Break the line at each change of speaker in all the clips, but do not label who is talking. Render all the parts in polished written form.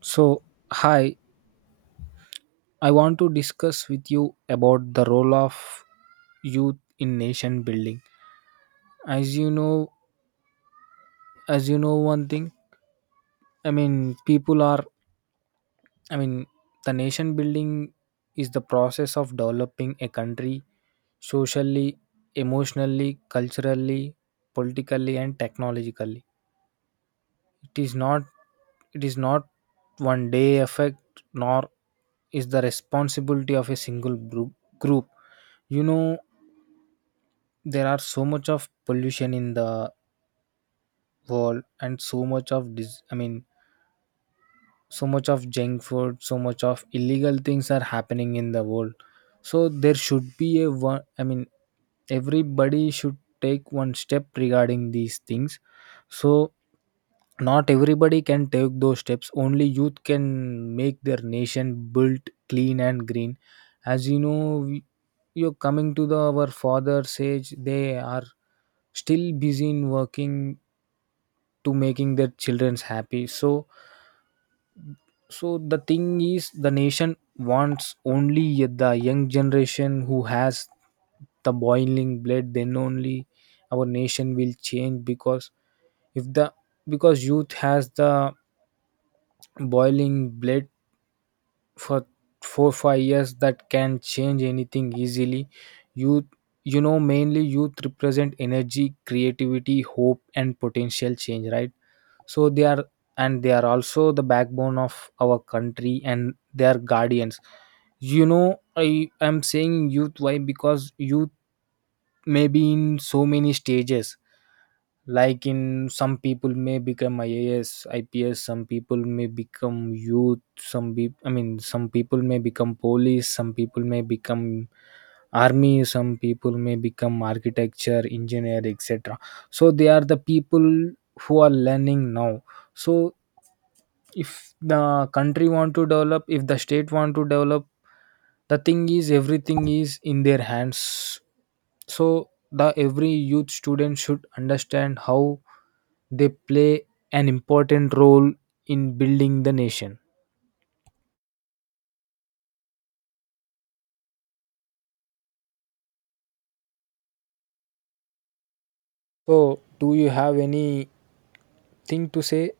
So, hi, I want to discuss with you about the role of youth in nation building. As you know, as you know, one thing, I mean, people are I mean, the nation building is the process of developing a country socially, emotionally, culturally, politically and technologically. It is not it is not one day effect, nor is the responsibility of a single group. You know, there are so much of pollution in the world and so much of I mean, so much of junk food, so much of illegal things are happening in the world. So there should be a one I mean, everybody should take one step regarding these things. So not everybody can take those steps, only youth can make their nation built clean and green. As you know, we- you're coming to the our father's age, they are still busy in working to making their children's happy. So the thing is, the nation wants only the young generation who has the boiling blood, then only our nation will change. Because if the because youth has the boiling blood for 4-5 years, that can change anything easily. Youth, you know, mainly youth represent energy, creativity, hope and potential change, right? So they are, and they are also the backbone of our country, and they are guardians. You know, I am saying youth, why? Because youth may be in so many stages, like in some people may become IAS, IPS, some people may become youth, I mean, some people may become police, some people may become army, some people may become architecture engineer, etc. So they are the people who are learning now. So if the country want to develop, if the state want to develop, the thing is everything is in their hands. So the every youth student should understand how they play an important role in building the nation. So do you have any thing to say?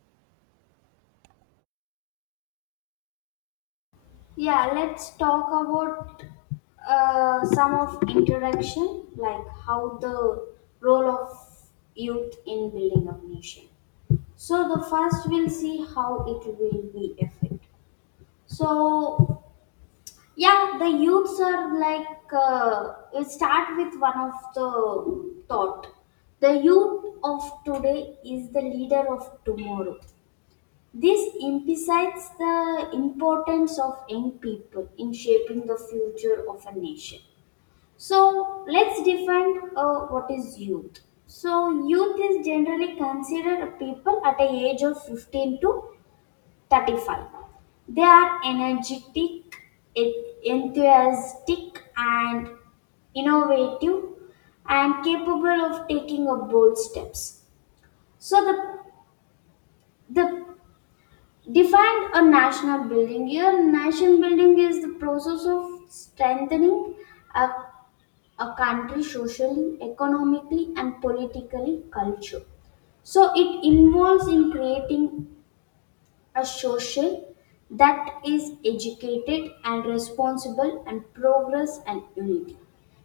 Yeah, let's talk about some of interaction, like how the role of youth in building a nation. So the first we'll see how it will be affect. So yeah, the youths are like we start with one of the thought. The youth of today is the leader of tomorrow. This emphasizes the importance of young people in shaping the future of a nation. So let's define what is youth. So youth is generally considered a people at a age of 15 to 35. They are energetic, en- enthusiastic, and innovative, and capable of taking a bold steps. So the Define a national building. Here, nation building is the process of strengthening a, a country socially, economically, and politically culture. So it involves in creating a social that is educated and responsible and progress and unity.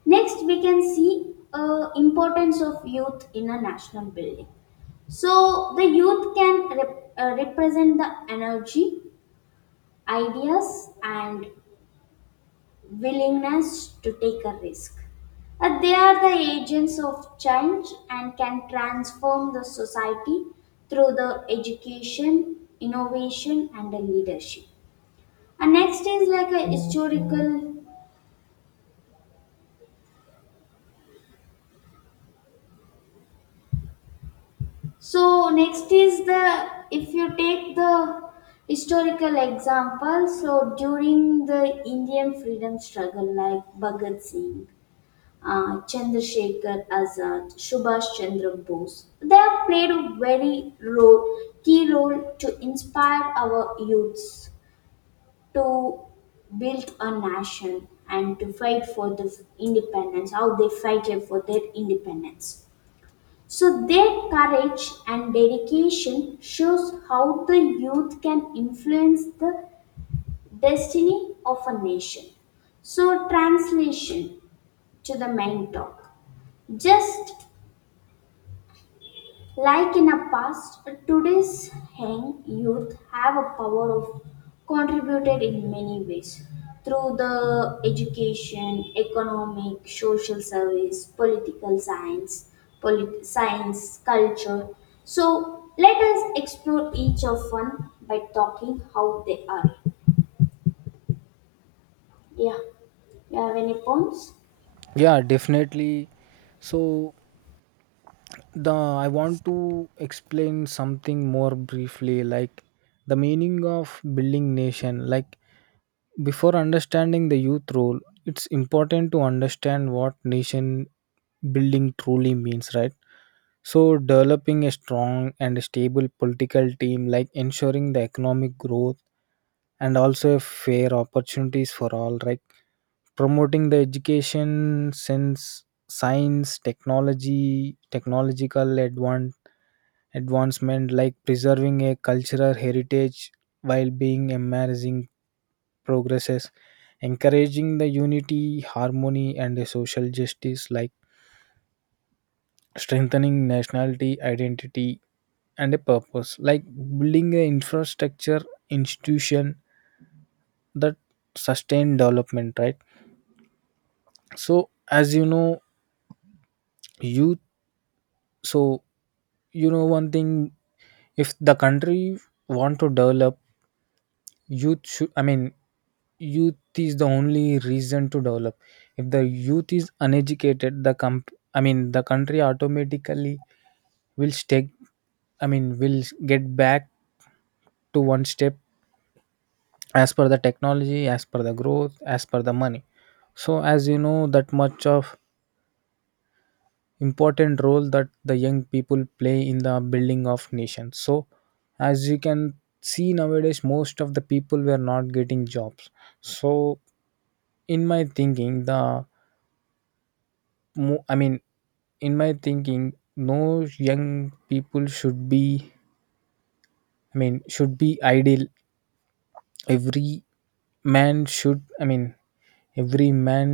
Next, we can see importance of youth in a national building. So the youth can represent the energy ideas and willingness to take a risk. They are the agents of change and can transform the society through the education, innovation, and the leadership. And next is like a historical. So next is the if you take the historical example. So during the Indian freedom struggle, like Bhagat Singh Chandrasekhar Azad, Subhash Chandra Bose. They have played a very role, key role to inspire our youths to build a nation and to fight for the independence, how they fighted for their independence. So their courage and dedication shows how the youth can influence the destiny of a nation. So, translation to the main talk. Just Like in the past, today's young youth have a power of contributed in many ways through the education, economic, social service, political science, science, culture. So let us explore each of one by talking how they are. Yeah, you have any points?
Yeah, definitely. So the I want to explain something more briefly, like the meaning of building nation, like before understanding the youth role, it's important to understand what nation building truly means, right? So, developing a strong and stable political team, like ensuring the economic growth and also fair opportunities for all, right? Promoting the education since science, technology, technological advancement, like preserving a cultural heritage while being embracing progresses, encouraging the unity, harmony, and a social justice, like strengthening nationality, identity, and a purpose, like building an infrastructure institution that sustain development, right? So, as you know, youth. So, you know one thing: if the country want to develop, youth should I mean, youth is the only reason to develop. If the youth is uneducated, the comp I mean, the country automatically will stay, I mean, will get back to one step as per the technology, as per the growth, as per the money. So as you know, that much of important role that the young people play in the building of nations. So as you can see, nowadays most of the people were not getting jobs. So in my thinking, I mean, in my thinking, no young people should be, I mean, should be idle. Every man should, I mean, every man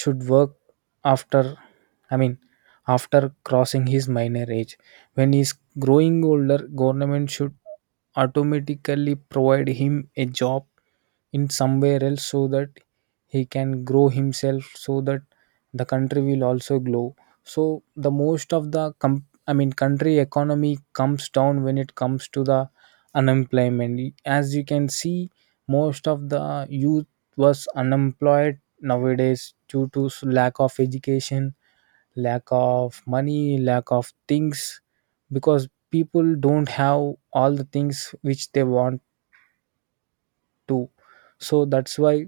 should work after, I mean, after crossing his minor age. When he's growing older, government should automatically provide him a job in somewhere else, so that he can grow himself, so that the country will also grow. So the most of the I mean, country economy comes down when it comes to the unemployment. As you can see, most of the youth was unemployed nowadays due to lack of education, lack of money, lack of things, because people don't have all the things which they want to. So that's why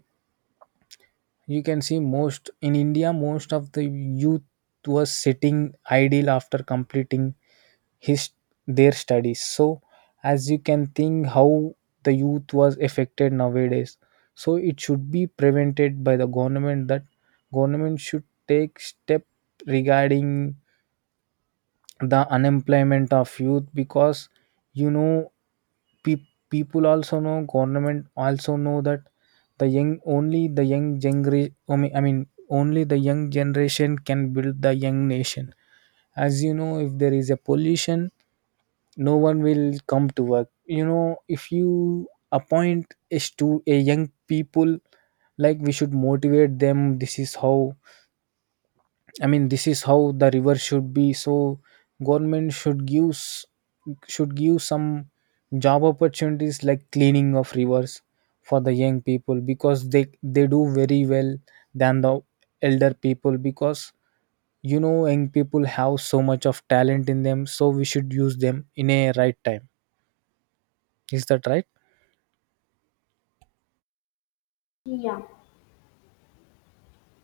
you can see, most in India, most of the youth was sitting idle after completing his their studies. So as you can think how the youth was affected nowadays, so it should be prevented by the government, that government should take step regarding the unemployment of youth. Because you know, people also know, government also know that the young, only the young gener- I mean, I mean, only the young generation can build the young nation. As you know, if there is a pollution, no one will come to work. You know, if you appoint a a young people, like we should motivate them. This is how, I mean, this is how the river should be. So government should give should give some job opportunities, like cleaning of rivers for the young people, because they do very well than the elder people, because you know, young people have so much of talent in them, so we should use them in a right time, is that right?
Yeah.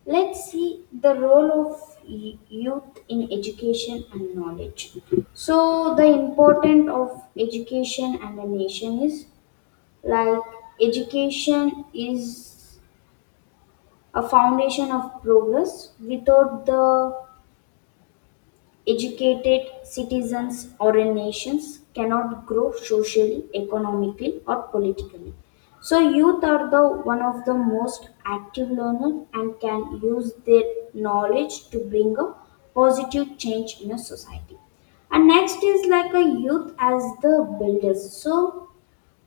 Let's see the role of youth in education and knowledge. So, the importance of education and a nation is like education is a foundation of progress. Without the Educated citizens or a nations cannot grow socially, economically, or politically. So youth are the one of the most active learner and can use their knowledge to bring a positive change in a society. And next is like a youth as the builders. So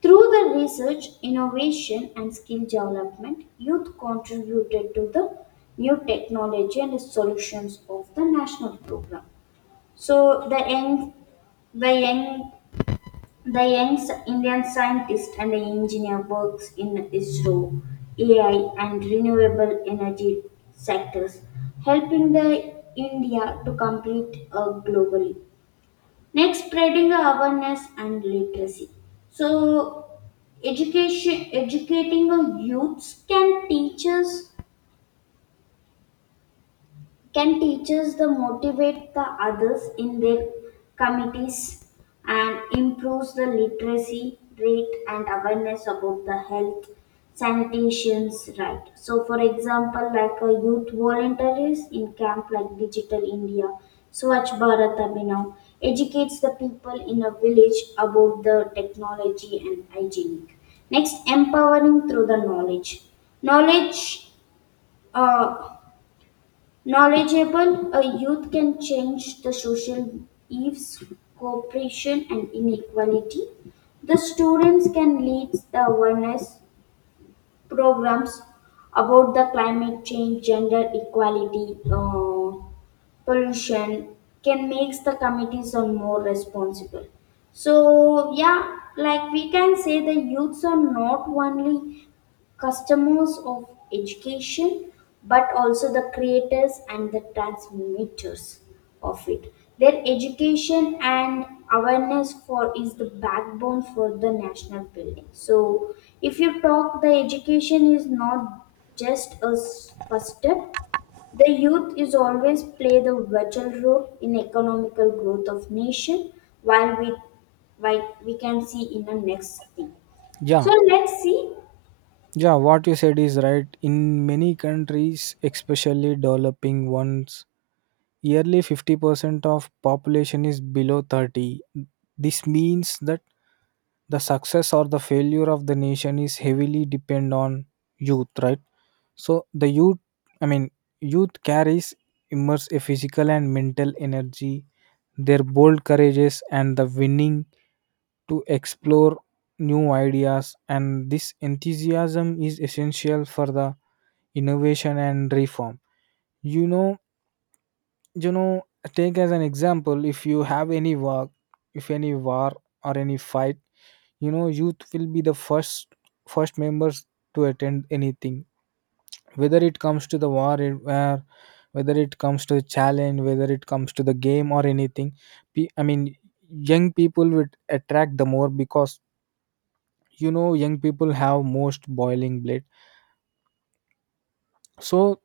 through the research, innovation, and skill development, youth contributed to the new technology and solutions of the national program. So the young, the young Indian scientist and the engineer works in ISRO, AI, and renewable energy sectors, helping the India to compete globally. Next, spreading awareness and literacy. So education, educating the youths can teachers Can teachers the motivate the others in their committees and improves the literacy rate and awareness about the health sanitations, right? So for example, like a youth volunteers in camp like digital india swachh bharat abhinav educates the people in a village about the technology and hygienic. Next, empowering through the knowledge uh, Knowledgeable, a youth can change the social evils, cooperation, and inequality. The students can lead the awareness programs about the climate change, gender equality, pollution, can make the committees are more responsible. So yeah, like we can say the youths are not only customers of education but also the creators and the transmitters of it their education and awareness for is the backbone for the national building. So if you talk the education is not just a first step, the youth is always play the vital role in economical growth of nation while we while we can see in the next thing. So
Yeah.
let's see.
Yeah, what you said is right. In many countries, especially developing ones, yearly 50% of population is below 30. This means that the success or the failure of the nation is heavily depend on youth, right? So the youth, I mean, youth carries immense a physical and mental energy, their bold courages and the winning to explore new ideas, and this enthusiasm is essential for the innovation and reform. You know you know take as an example, if you have any war, if any war or any fight, you know, youth will be the first, first members to attend anything, whether it comes to the war, it- where whether it comes to the challenge, whether it comes to the game or anything. I mean, young people would attract the more, because you know, young people have most boiling blade. So,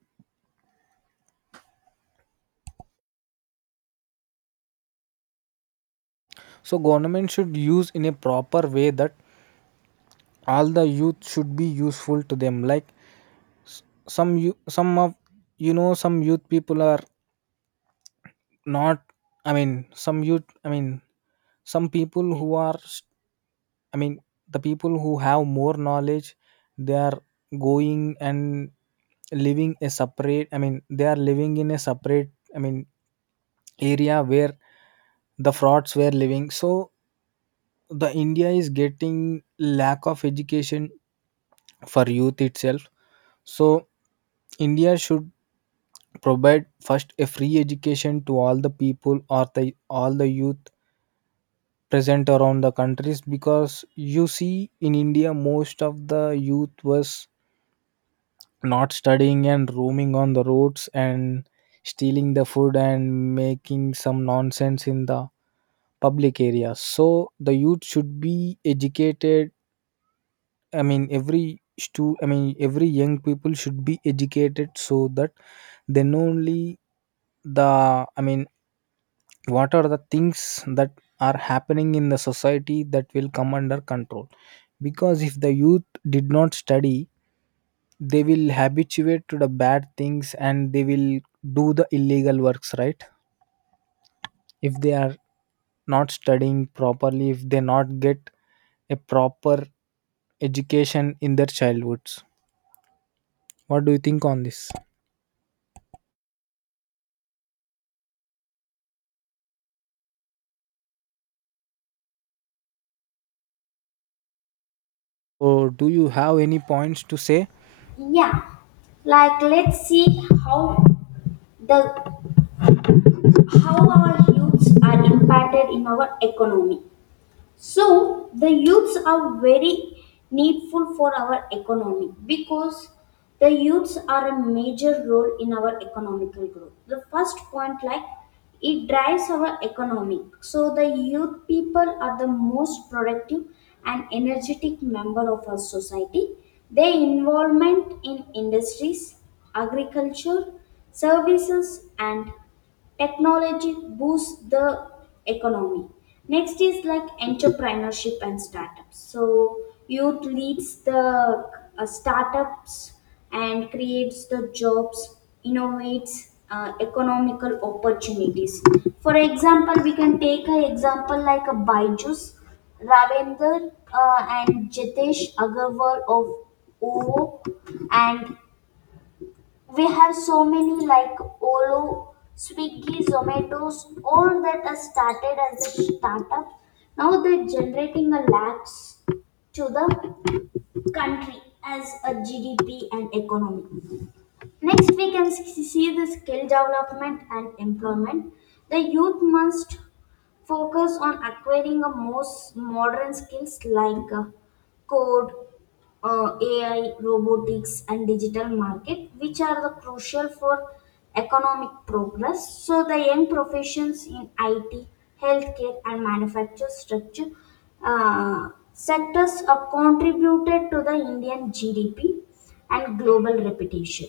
so government should use in a proper way, that all the youth should be useful to them, like S- some you some of you know, some youth people are not, I mean, some youth, I mean, some people who are I mean, the people who have more knowledge, they are going and living a separate, I mean, they are living in a separate, I mean, area where the frauds were living. So the India is getting lack of education for youth itself. So India should provide first a free education to all the people, or the all the youth present around the countries. Because you see in India, most of the youth was not studying and roaming on the roads and stealing the food and making some nonsense in the public areas. So the youth should be educated, I mean, I mean, every young people should be educated, so that then only the, I mean, what are the things that are happening in the society, that will come under control. Because if the youth did not study, they will habituate to the bad things, and they will do the illegal works, right? If they are not studying properly, if they not get a proper education in their childhoods, what do you think on this, or do you have any points to say?
Yeah, like let's see how the how our youths are impacted in our economy. So the youths are very needful for our economy because the youths are a major role in our economical growth. The first point like it drives our economy. So the youth people are the most productive and energetic member of our society. Their involvement in industries, agriculture, services and technology boosts the economy. Next is like entrepreneurship and startups. So youth leads the startups and creates the jobs, innovates economical opportunities. For example, we can take an example like a byju's ravender and jitesh agarwal of O, O, and we have so many like Olo, Swiggy, Zomatos, all that are started as a startup. Now they're generating a lakhs to the country as a GDP and economy. Next, we can see the skill development and employment. The youth must focus on acquiring a most modern skills like code, AI, robotics, and digital market, which are the crucial for economic progress. So the young professions in IT, healthcare, and manufacture structure sectors are contributed to the Indian GDP and global reputation.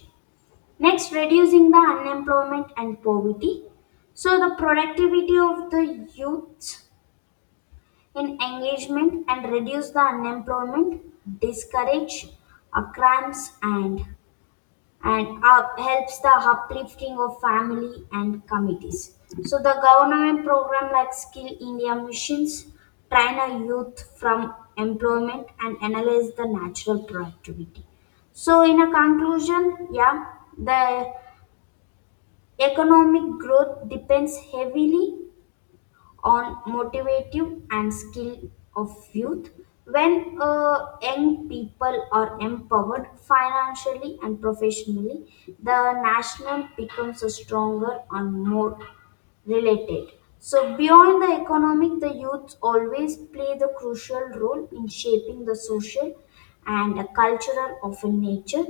Next, reducing the unemployment and poverty. So the productivity of the youth in engagement and reduce the unemployment, discourage crimes and up, helps the uplifting of family and communities. So the government program like Skill India missions train a youth from employment and analyze the natural productivity. So, in a conclusion, yeah, the economic growth depends heavily on motivative and skill of youth. When young people are empowered financially and professionally, the national becomes a stronger and more related. So beyond the economic, the youths always play the crucial role in shaping the social and a cultural of a nature.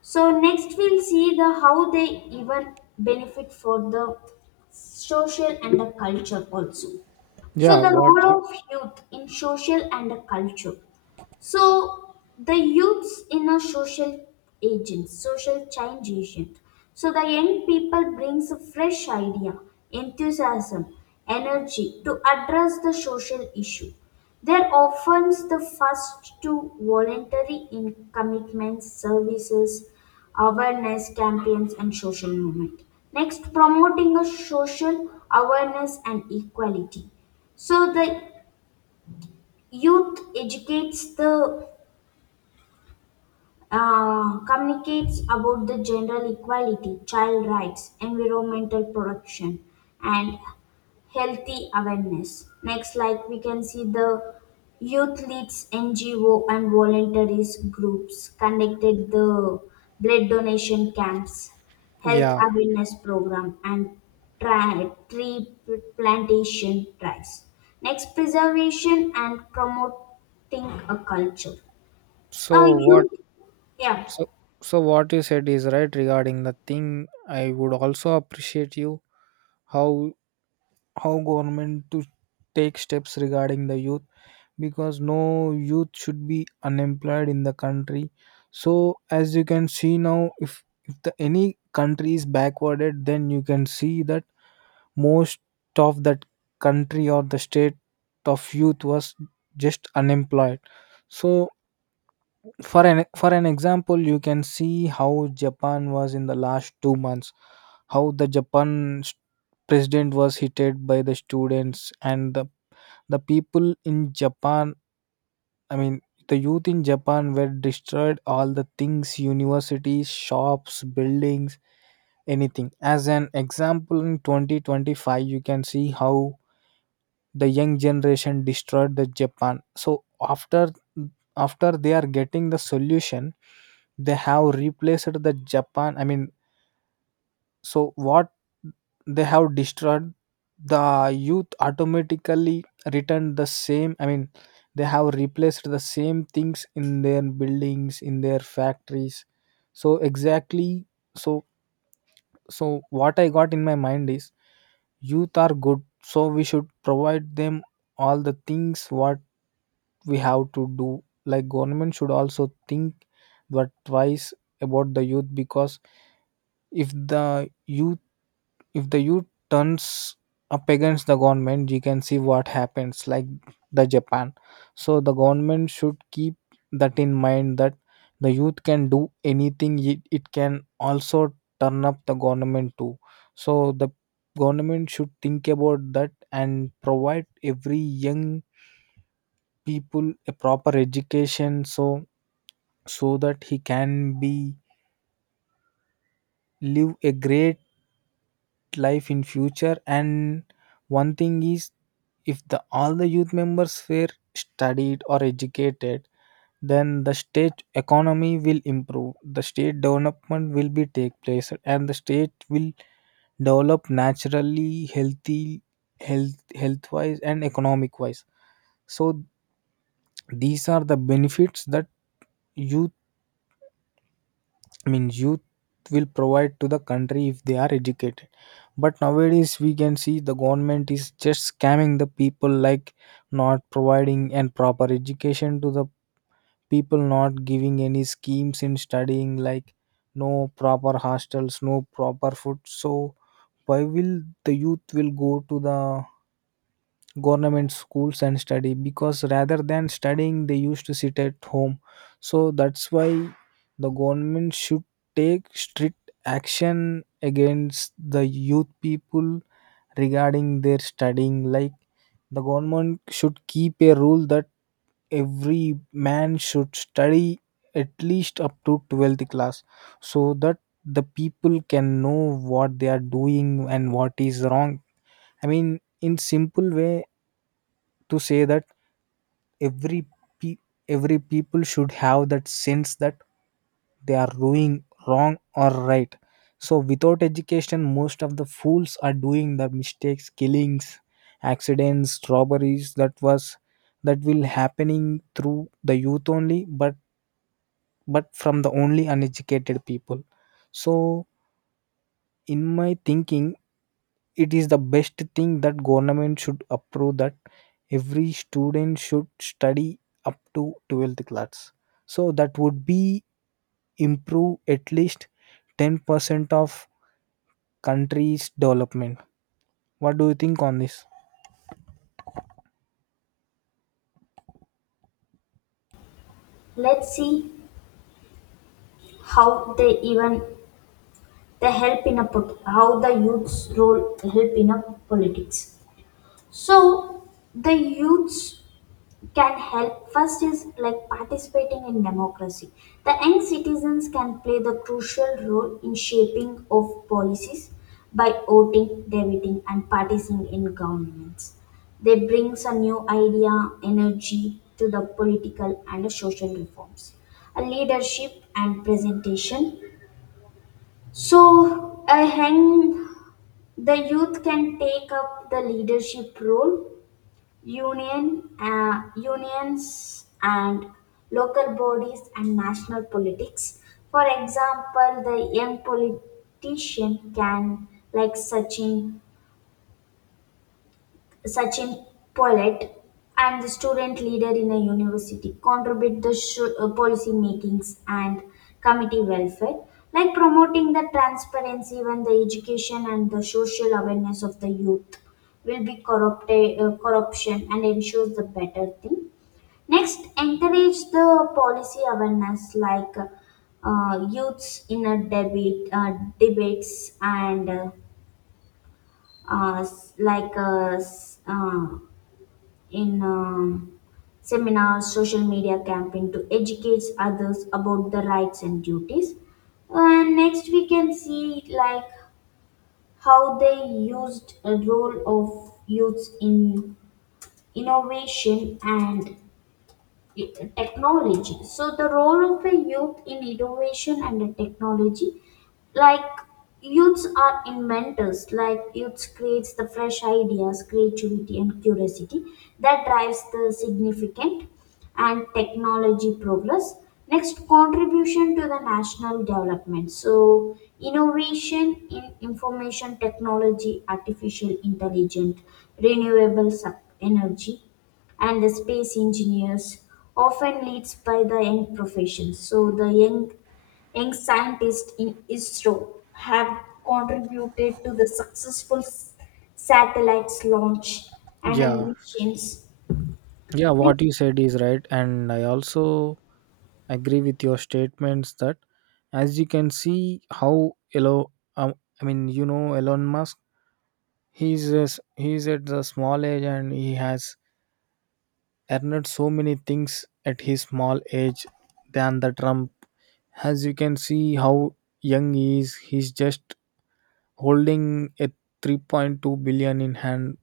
So next we'll see the how they even benefit for the social and the culture also.
Yeah.
So, the
what you
role of youth in social and culture. So the youth's inner social agent, social change agent. So the young people brings a fresh idea, enthusiasm, energy to address the social issue. They're often the first to voluntary in commitments, services, awareness campaigns, and social movement. Next, promoting a social awareness and equality. So the youth educates the communicates about the general equality, child rights, environmental protection, and healthy awareness. Next, like we can see the youth leads NGO and voluntaries groups conducted the blood donation camps, health
Yeah.
awareness program, and tree plantation drives. Next, preservation and promoting a culture. A
so what
youth, yeah.
So, so what you said is right regarding the thing. I would also appreciate you, how how government to take steps regarding the youth, because no youth should be unemployed in the country. So as you can see now, if the any country is backwarded, then you can see that most of that country or the state of youth was just unemployed. So for an example, you can see how Japan was in the last 2 months, how the Japan s- president was hated by the students and the people in Japan, I mean, the youth in Japan were destroyed all the things, universities, shops, buildings, anything. As an example, in 2025, you can see how the young generation destroyed the Japan. So after, they are getting the solution, they have replaced the Japan, I mean, so what they have destroyed, the youth automatically returned the same, I mean, they have replaced the same things in their buildings, in their factories. So exactly. So, so what I got in my mind is, youth are good, so we should provide them all the things what we have to do. Like, government should also think but twice about the youth. Because if the youth if the youth turns up against the government, you can see what happens, like the Japan. So the government should keep that in mind, that the youth can do anything, it can also turn up the government too. So the government should think about that and provide every young people a proper education, so that he can be live a great life in future. And one thing is, if the all the youth members were studied or educated, then the state economy will improve, the state development will be take place, and the state will develop naturally, healthy, health wise and economic wise. So these are the benefits that youth means youth will provide to the country if they are educated. But nowadays we can see the government is just scamming the people, like not providing and proper education to the people, not giving any schemes in studying, like no proper hostels, no proper food. So why will the youth will go to the government schools and study, because rather than studying they used to sit at home. So that's why the government should take strict action against the youth people regarding their studying, like the government should keep a rule that every man should study at least up to 12th class, so that the people can know what they are doing and what is wrong. I mean, in simple way to say that every pe- every people should have that sense that they are doing wrong or right. So without education most of the fools are doing the mistakes, killings, accidents, robberies, that will happening through the youth only, but from the only uneducated people. So in my thinking, it is the best thing that government should approve that every student should study up to 12th class, so that would be improve at least 10% of country's development. What do you think on this?
Let's see how they even the help in a put, how the youth's role help in a politics. So the youths can help first is like participating in democracy. The young citizens can play the crucial role in shaping of policies by voting, debating and participating in governments. They brings a new idea, energy to the political and social reforms, a leadership and presentation. So a young, the youth can take up the leadership role Union, unions and local bodies and national politics. For example, the young politician can, like Sachin Pollet, and the student leader in a university contribute the policy makings and committee welfare, like promoting the transparency when the education and the social awareness of the youth will be corrupted, corruption and ensures the better thing. Next, encourage the policy awareness like youths in a debate debates and s- like s- in seminars, social media campaign to educate others about the rights and duties. And next, we can see like how they used a role of youths in innovation and technology. So the role of a youth in innovation and technology like youths are inventors, like youths creates the fresh ideas, creativity and curiosity that drives the significant and technology progress. Next, contribution to the national development. So innovation in information technology, artificial intelligence, renewable energy, and the space engineers often leads by the young professions. So the young Young scientists in ISRO have contributed to the successful satellites launch and
Yeah,
missions.
yeah, what
Next,
you said is right, and I also agree with your statements that, as you can see how Elon, um, I mean, Elon Musk, he's a s he's at the small age and he has earned so many things at his small age than the Trump. As you can see how young he is, he's just holding a 3.2 billion in hand.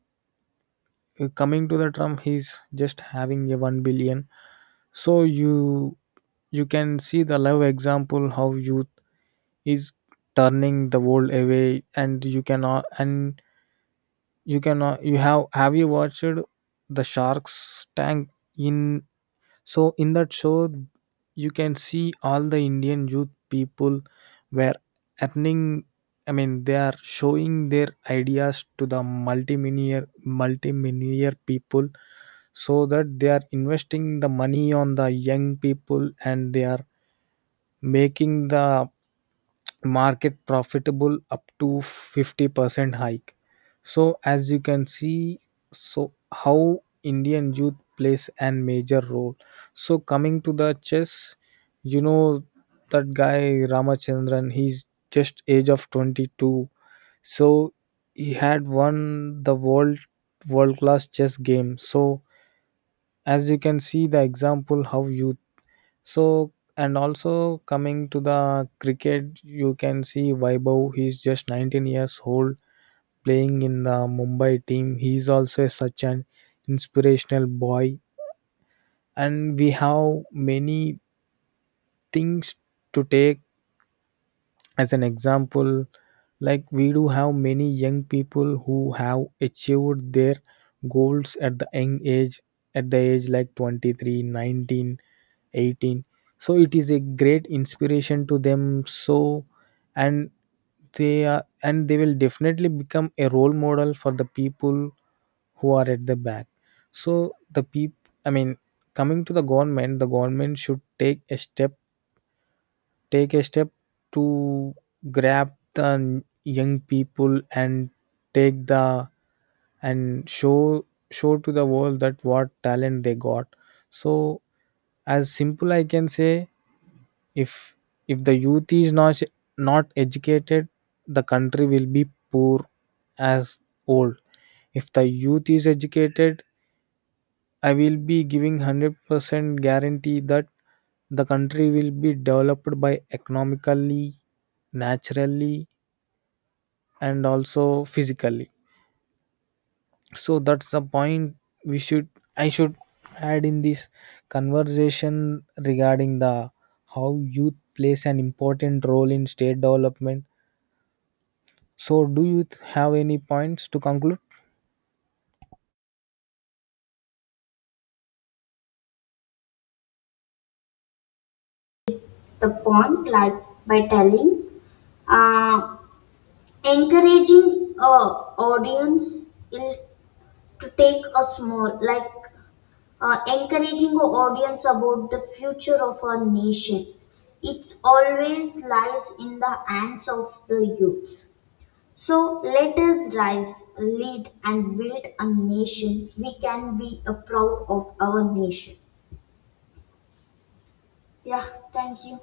Coming to the Trump, he's just having a 1 billion. So you can see the live example how youth is turning the world away, and you cannot you have you watched the Sharks Tank in So in that show, you can see all the Indian youth people were earning. I mean, they are showing their ideas to the multimillionaire people, so that they are investing the money on the young people and they are making the market profitable up to 50% hike. So as you can see, so how Indian youth plays an major role. So coming to the chess, you know that guy Ramachandran, he's just age of 22. So he had won the world class chess game. So as you can see the example how youth, so, and also coming to the cricket, you can see Vaibhav, he's just 19 years old playing in the Mumbai team. He's also such an inspirational boy. And we have many things to take as an example. Like, we do have many young people who have achieved their goals at the young age, at the age like 23, 19, 18. So it is a great inspiration to them. So, and and they will definitely become a role model for the people who are at the back. So the people, I mean, coming to the government, the government should take a step to grab the young people and take the and show to the world that what talent they got. So, as simple I can say, if if the youth is not educated, the country will be poor as old. If the youth is educated, I will be giving 100% guarantee that the country will be developed by economically, naturally, and also physically. So that's the point, we should I should add in this conversation regarding the how youth plays an important role in state development. So, do you have any points to conclude?
the point like by telling, uh, encouraging audience to take a small like encouraging our audience about the future of our nation. It always lies in the hands of the youths. So let us rise, lead, and build a nation we can be a proud of our nation. Yeah, thank you.